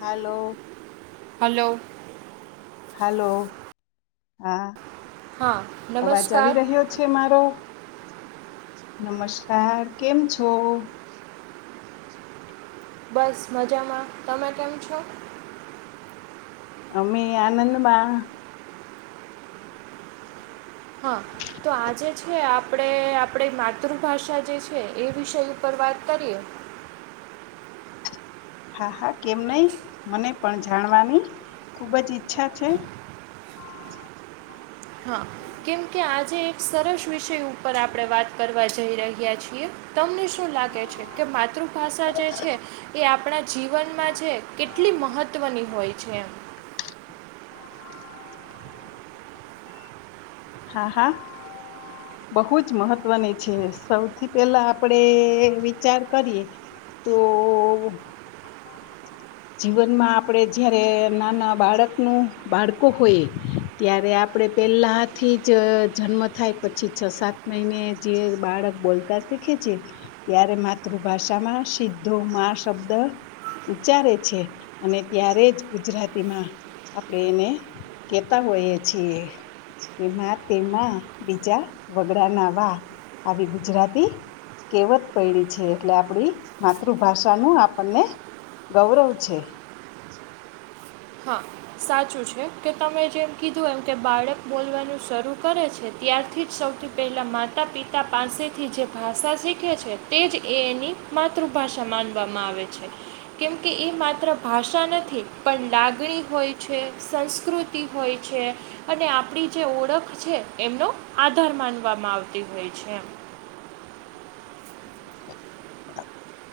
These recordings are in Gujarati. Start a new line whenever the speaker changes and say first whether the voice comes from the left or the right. left: હાલો
right: હલો
left: હાલો હા
right: હા
left: અવાજ
right: નમસ્કાર
left: આવી રહ્યો મારો નમસ્કાર કેમ છો
right: બસ મજામાં તમે કેમ છો
left: અમે આનંદમાં
right: હા તો આજે છે આપણે આપણી માતૃભાષા જે છે એ વિષય ઉપર વાત કરીએ
left: હા હા કેમ નહી મને પણ જાણવાની ખુબ જ ઈચ્છા છે
right: હા કેમ કે આજે એક સરસ વિષય ઉપર આપણે વાત કરવા જઈ રહ્યા છીએ તમને શું લાગે છે કે માતૃભાષા જે છે એ આપણા જીવનમાં છે કેટલી મહત્ત્વની હોય છે
left: હા હા બહુ જ મહત્વની છે સૌથી પેલા આપડે વિચાર કરીએ તો જીવનમાં આપડે જયારે નાના બાળકનું બાળકો હોઈએ ત્યારે આપણે પહેલાંથી જ જન્મ થાય પછી છ સાત મહિને જે બાળક બોલતા શીખે છે ત્યારે માતૃભાષામાં સીધો મા શબ્દ ઉચ્ચારે અને ત્યારે જ ગુજરાતીમાં આપણેે એને કેતા હોયએ છીએ કેમાં તેમાં બીજા વગડા ના વા આવી ગુજરાતી કેવત પૈડી છે એટલે આપડી માતૃભાષાનું આપણને ગૌરવ છે.
right: હા. સાચું છે કે તમે જેમ કીધું એમ કે બાળક બોલવાનું શરૂ કરે છે ત્યારથી જ સૌથી પહેલાં માતા પિતા પાસેથી જે ભાષા શીખે છે તે જ એ એની માતૃભાષા માનવામાં આવે છે કેમકે એ માત્ર ભાષા નથી પણ લાગ લાગણી હોય છે સંસ્કૃતિ હોય છે. અને આપણી જે ઓળખ છે એમનો આધાર માનવામાં આવતી હોય છે એમ.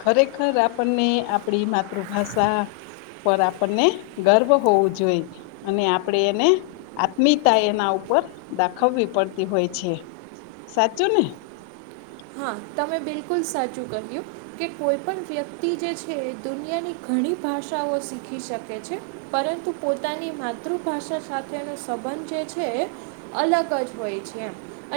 left: ખરેખર આપણને આપડી માતૃભાષા પર આપણને ગર્વ હોવું જોઈ. અને આપડે એને આત્મીતા એના ઉપર દાખવવી પડતી હોય છે. સાચું ને.
right: હા તમે બિલકુલ સાચું કહ્યું. કે કોઈ પણ વ્યક્તિ જે છે દુનિયાની ઘણી ભાષાઓ શીખી શકે છે. પરંતુ પોતાની માતૃભાષા સાથેનો સંબંધ જે છે. અલગ જ હોય છે એ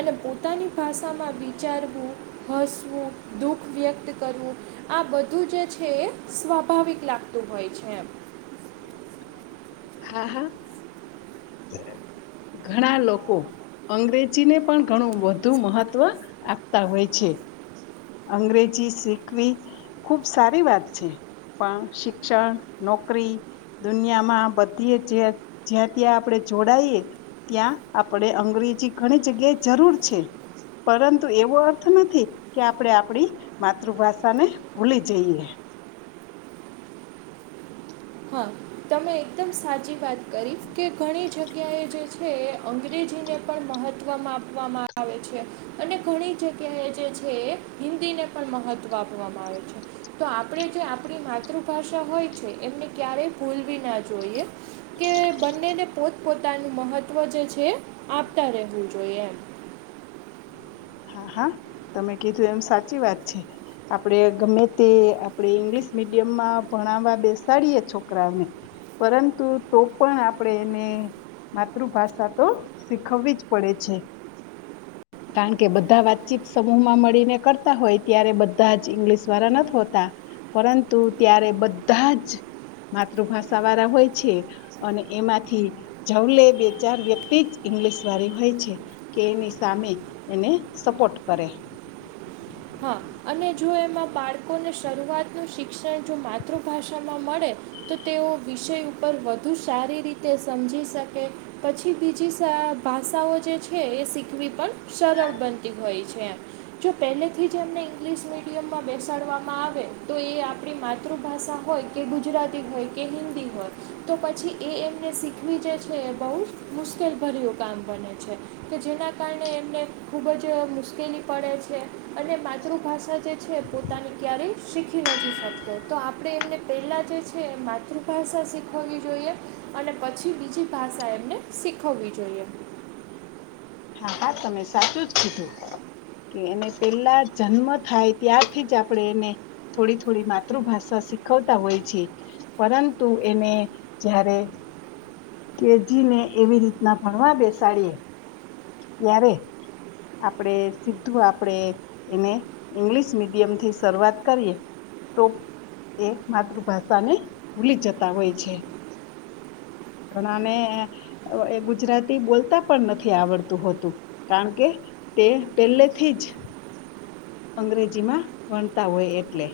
right: અને પોતાની ભાષામાં વિચાર વુ હસવું દુઃખ વ્યક્ત કરવું આ બધું જે છે એ સ્વાભાવિક લાગતું હોય છે એમાં.
left: હા હા ઘણા લોકો અંગ્રેજીને પણ ઘણું વધુ મહત્વ આપતા હોય છે. અંગ્રેજી શીખવી ખૂબ સારી વાત છે પણ શિક્ષણ નોકરી દુનિયામાં બધીએ જ્યા જ્યાં ત્યાં આપણે જોડાયએ ત્યાં આપણે અંગ્રેજી ઘણી જગ્યાએ જરૂર છે. પરંતુ એવો અર્થ નથી કે આપણેે આપડી માતૃભાષા ને ભૂલી જઈએ.
right: હા. તમે એકદમ સાચી વાત કરી કે ઘણી જગ્યાએ જે છે એ અંગ્રેજીને પણ મહત્ત્વ વા આપવામાં આવે છે. અને ઘણી જગ્યા એ જે છે એ હિન્દીને પણ મહત્વ આપવામાં આવે છે. તો આપણે જે આપણી માતૃભાષા હોય છે એમને ક્યારેય ભૂલવી ના જોઈએ કે બંનેને પોત પોતાનું મહત્ત્વ જે છે આપતા રહેવું જોઈએ એમ.
left: હા હા તમે કીધું એમ સાચી વાત છે. આપડે ગમે તે આપણે ઈંગ્લિશ મીડિયમમાં ભણાવવા બેસાડીએ છોકરાને પરંતુ તો પણ આપણેે એને માતૃભાષા તો શીખવવી જ પડે છે કારણ કે કે બધા વાતચીત સમૂહ માં મળીને કરતા હોય ત્યારે બધા જ ઇંગ્લિશ વાળા નથ હોતા. પરંતુ ત્યારે બધા જ માતૃભાષા વાળા હોય છે. અને એમાંથી જવલે બે ચાર વ્યક્તિ જ ઇંગ્લિશ વાળી હોય છે. કે એની સામે એને સપોર્ટ કરે.
right: હા અને જો એમાં બાળકોને શરૂઆતનું શિક્ષણ જો માતૃભાષામાં મળે તો તેઓ વિષય ઉપર વધુ સારી રીતે સમજી શકે પછી બીજી ભાષાઓ જે છે એ શીખવી પણ સરળ બનતી હોય છે એમ જો પહેલે થી જ એમને ઇંગ્લિશ મીડિયમમાં બેસાડવામાં આવે તો એ આપણી માતૃભાષા હોય કે ગુજરાતી થાય કે હિન્દી હોય. તો પછી એ એમને શીખવી જે છે એ બહુ મુશ્કેલભર્યું કામ બને છે. કે જેના કારણે એમને ખુબ જ મુશ્કેલી પડે છે. અને માતૃભાષા જે છે એ પોતાની ક્યારેય શીખી નથી શકતો તો આપણે એમને પહેલાં જે છે છે માતૃભાષા શીખવવી જોઈએ અને પછી બીજી ભાષા એમને શીખવવી જોઈએ
left: હા હા તમે સાચું જ કીધું કે એને પેલા જન્મ થાય ત્યારથી જ આપણે એને થોડી થોડી માતૃભાષા શીખવતા હોય છે. પરંતુ એને જારે કે જ ને એવી રીતના ભણવા બેસાડીએ ત્યારે આપડે સીધું આપડે એને ઇંગ્લિશ મીડિયમ થી શરૂઆત કરીએ તો એ માતૃભાષા ને ભૂલી જતા હોય છે. ઘણાને એ ગુજરાતી બોલતા પણ નથી આવડ તું હતું કારણ કે તે પહેલેથી જ અંગ્રેજી માં વણતા હોય એટલે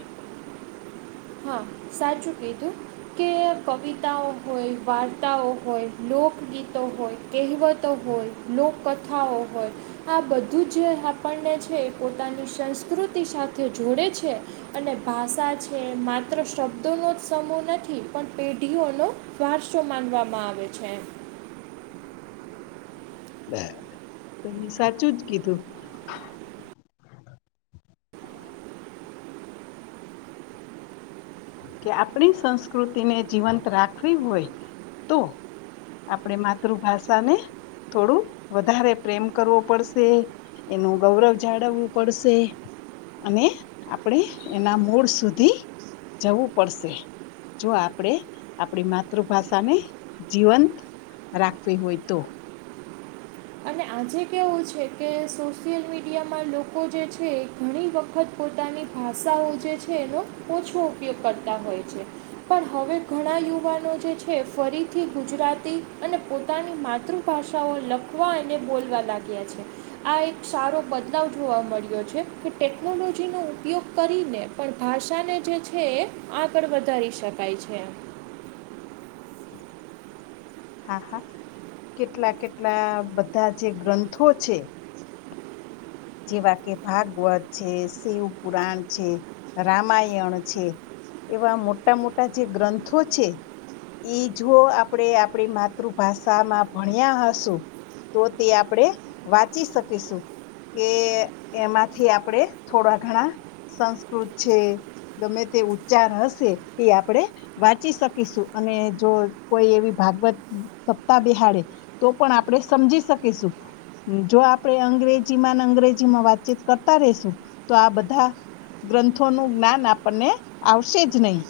right: હા સાચું કીધું કે કવિતાઓ હોય વાર્તાઓ હોય લોકગીતો હોય કહેવતો હોય લોકકથાઓ હોય આ બધું જ આપણને છે પોતાની સંસ્કૃતિ સાથે જોડે છે. અને ભાષા છે મા માત્ર શબ્દો ન જ સમૂહ નથી પણ પેઢીઓનો વારસો માનવામાં આવે છે.
left: તમે સાચું જ કીધું કે આપણી સંસ્કૃતિને જીવંત રાખવી હોય તો આપણે માતૃભાષાને થોડું વધારે પ્રેમ કરવો પડશે એનું ગૌરવ જાળવવું અને આપણે એના મૂળ સુધી જવું પડશે જો આપણેે આપણી માતૃભાષાને જીવંત રાખવી હોય તો.
right: અને આજે કેવું છે કે સોશિયલ મીડિયામાં લોકો જે છે. ઘણી વખત પોતાની ભાષાઓ જે છે એનો ઓછો ઉપયોગ કરતા હોય છે. પણ હવે ઘણા યુવાનો જે છે ફરીથી ગુજરાતી અને પોતાની માતૃ ભાષાઓ લખવા અને બોલવા લાગ્યા છે. આ એક સારો બદલાવ જોવા મળ્યો છે કે ટેકનોલોજીનો ઉપયોગ કરીને પણ ભાષાને જે છે એ આગળ વધારી શકાય છે.
left: હા હા કેટલા કેટલા બધા જે ગ્રંથો છે. જેવા કે ભાગવત છે શિવપુરાણ છે રામાયણ છે. એવા મોટા મોટા જે ગ્રંથો છે. એ જો આપણે આપણી માતૃભાષામાં ભણ્યા હશો તો તે આપણે વાંચી શકીશું કે એમાંથી આપણેે થોડા ઘણા સંસ્કૃત છે. ગમે તે ઉચ્ચાર હશે એ આપણે વાંચી શકીશું અને જો કોઈ એવી ભાગવત સપ્તાહ બેહાડે તો પણ આપણે સમજી શકીશું જો આપણે અંગ્રેજ જી અંગ્રેજી માં વાતચીત કરતા રેશું તો આ બધા ગ્રંથોનું જ્ઞાન આપણને આવશે જ નહીં.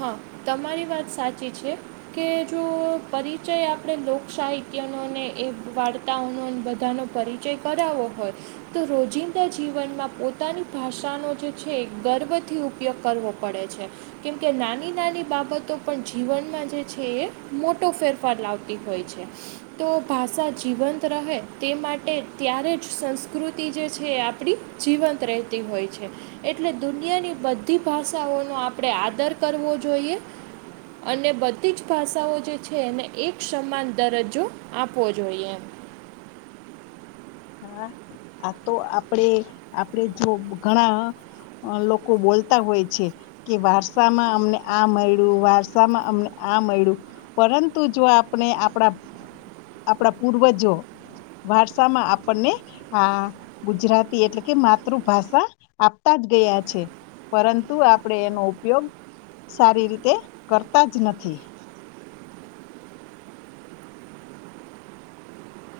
right: હહ તમારી વાત સાચી છે. કે જો પરિચય આપણે લોક સાહિત્યનો અને એ વાર્તાઓનો બધાનો પરિ ચય કરાઓ હોય તો રોજિંદા જીવનમાં પોતાની ભાષાનો જે છે ગર્વથી ઉપયોગ કરવો પડે છે. કેમ કે નાની નાની બાબતો પણ જીવનમાં જે છે એ મોટો ફેરફાર લાવતી હોય છે. તો ભાષા જીવંત રહે તે માટે ત્યારે જ સંસ્કૃતિ જે છે એ આપણી જીવંત રહેતી હોય છે. એટલે દુનિયાની બધી ભાષાઓનો આપણે આદર કરવો જોઈએ. અને બધી જ ભાષાઓ જે છે એને એક સમાન દરજ્જો આપવો જોઈએ એમ.
left: હા આ તો આપડે આપડે જો ઘણા અ લોકો બોલતા હોય છે. કે વારસામાં અમને આ મળ્યું, વારસામાં અમને આ મળ્યું. પરંતુ જો આપણે આપણા આપણા પૂર્વજો વારસામાં આપ આપણને આ ગુજરાતી એટલે કે માતૃભાષા આપતા જ ગયા છે. પરંતુ આપણેે એનો ઉપયોગ સારી રીતે કરતા જ નથી.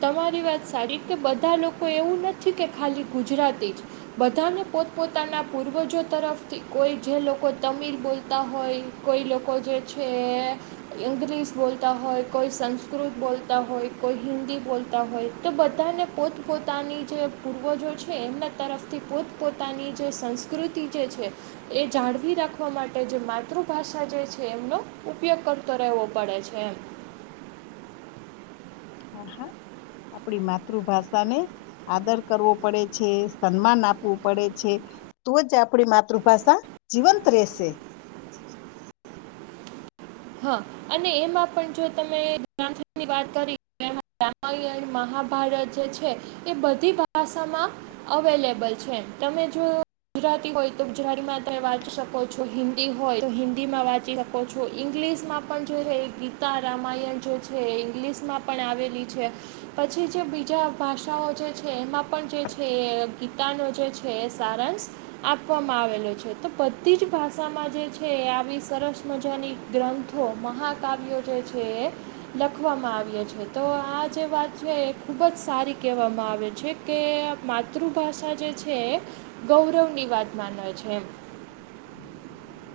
right: તમારી વાત સારી કે બધા લોકો એવું નથી કે ખાલી ગુજરાતી જ બધાને પોતપોતાના પૂર્વજો તરફથી કોઈ જે લોકો તમિલ બોલતા હોય. કોઈ લોકો જે છે ઇંગ્લિશ બોલતા હોય, કોઈ સંસ્કૃત બોલતા હોય, કોઈ હિન્દી બોલતા હોય, તો બધાને પોતપોતાની જે પૂર્વજો છે એમના તરફથી પોત પોતાની જે સંસ્કૃતિ જે છે. એ જાળવી રાખવા માટે જે માતૃભાષા જે છે એમનો ઉપયોગ કરતો રહેવો પડે છે એમ.
left: હા હા આપણી માતૃભાષાને આદર કરવો પડે છે, સન્માન આપવું પડે છે. તો જ આપણી માતૃભાષા જીવંત રેશે.
right: હહ અને એમાં પણ જો તમે જાનની વાત કરી ને એમાં રામાયણ, મહાભારત જે છે. એ બધી ભાષામાં અવેલેબલ છે એમ. તમે જો ગુજરાતી હોય તો ગુજરાતીમાં તમે વાંચી શકો છો. હિન્દી હોય તો હિન્દીમાં વાંચી શકો છો. ઇંગ્લિશમાં પણ જોઈએ એ ગીતા રામાયણ જે છે એ ઇંગ્લિશમાં પણ આવેલી છે. પછી જે બીજા ભાષાઓ જે છે એમાં પણ જે છે એ ગીતાનો જે છે. જે એ સારાંશ આપવામાં આવેલો છે. તો બધી જ ભાષામાં જે છે એ આવી સરસ મજાની ગ્રંથો, મહાકાવ્યો જે છે એ લખવામાં આવ્યો છે. તો આ જે વાત છે એ ખુબ જ સારી કહેવામાં આવે છે. કે માતૃભાષા જે છે એ ગૌરવની વાત માને છે એમ.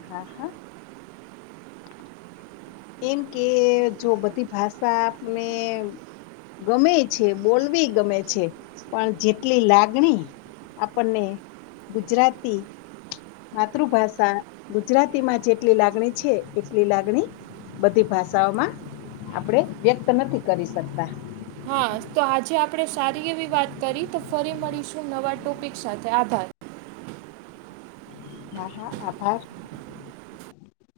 left: હા હા એમ કે જો બધી ભાષા આપને ગમે છે બોલવી ગમે છે. પણ જેટલી લાગણી આપણને ગુજરાતી માતૃભાષા ગુજરાતીમાં જેટલી લાગણી છે એટલી લાગણી બધી ભાષાઓમાં આપણેે વ્યક્ત નથી કરી શકતા.
right: હા તો આજે આપણે સારી એવી વાત કરી તો ફરી મળીશું નવા ટોપિક સાથે આભાર.
left: હા હા આભાર.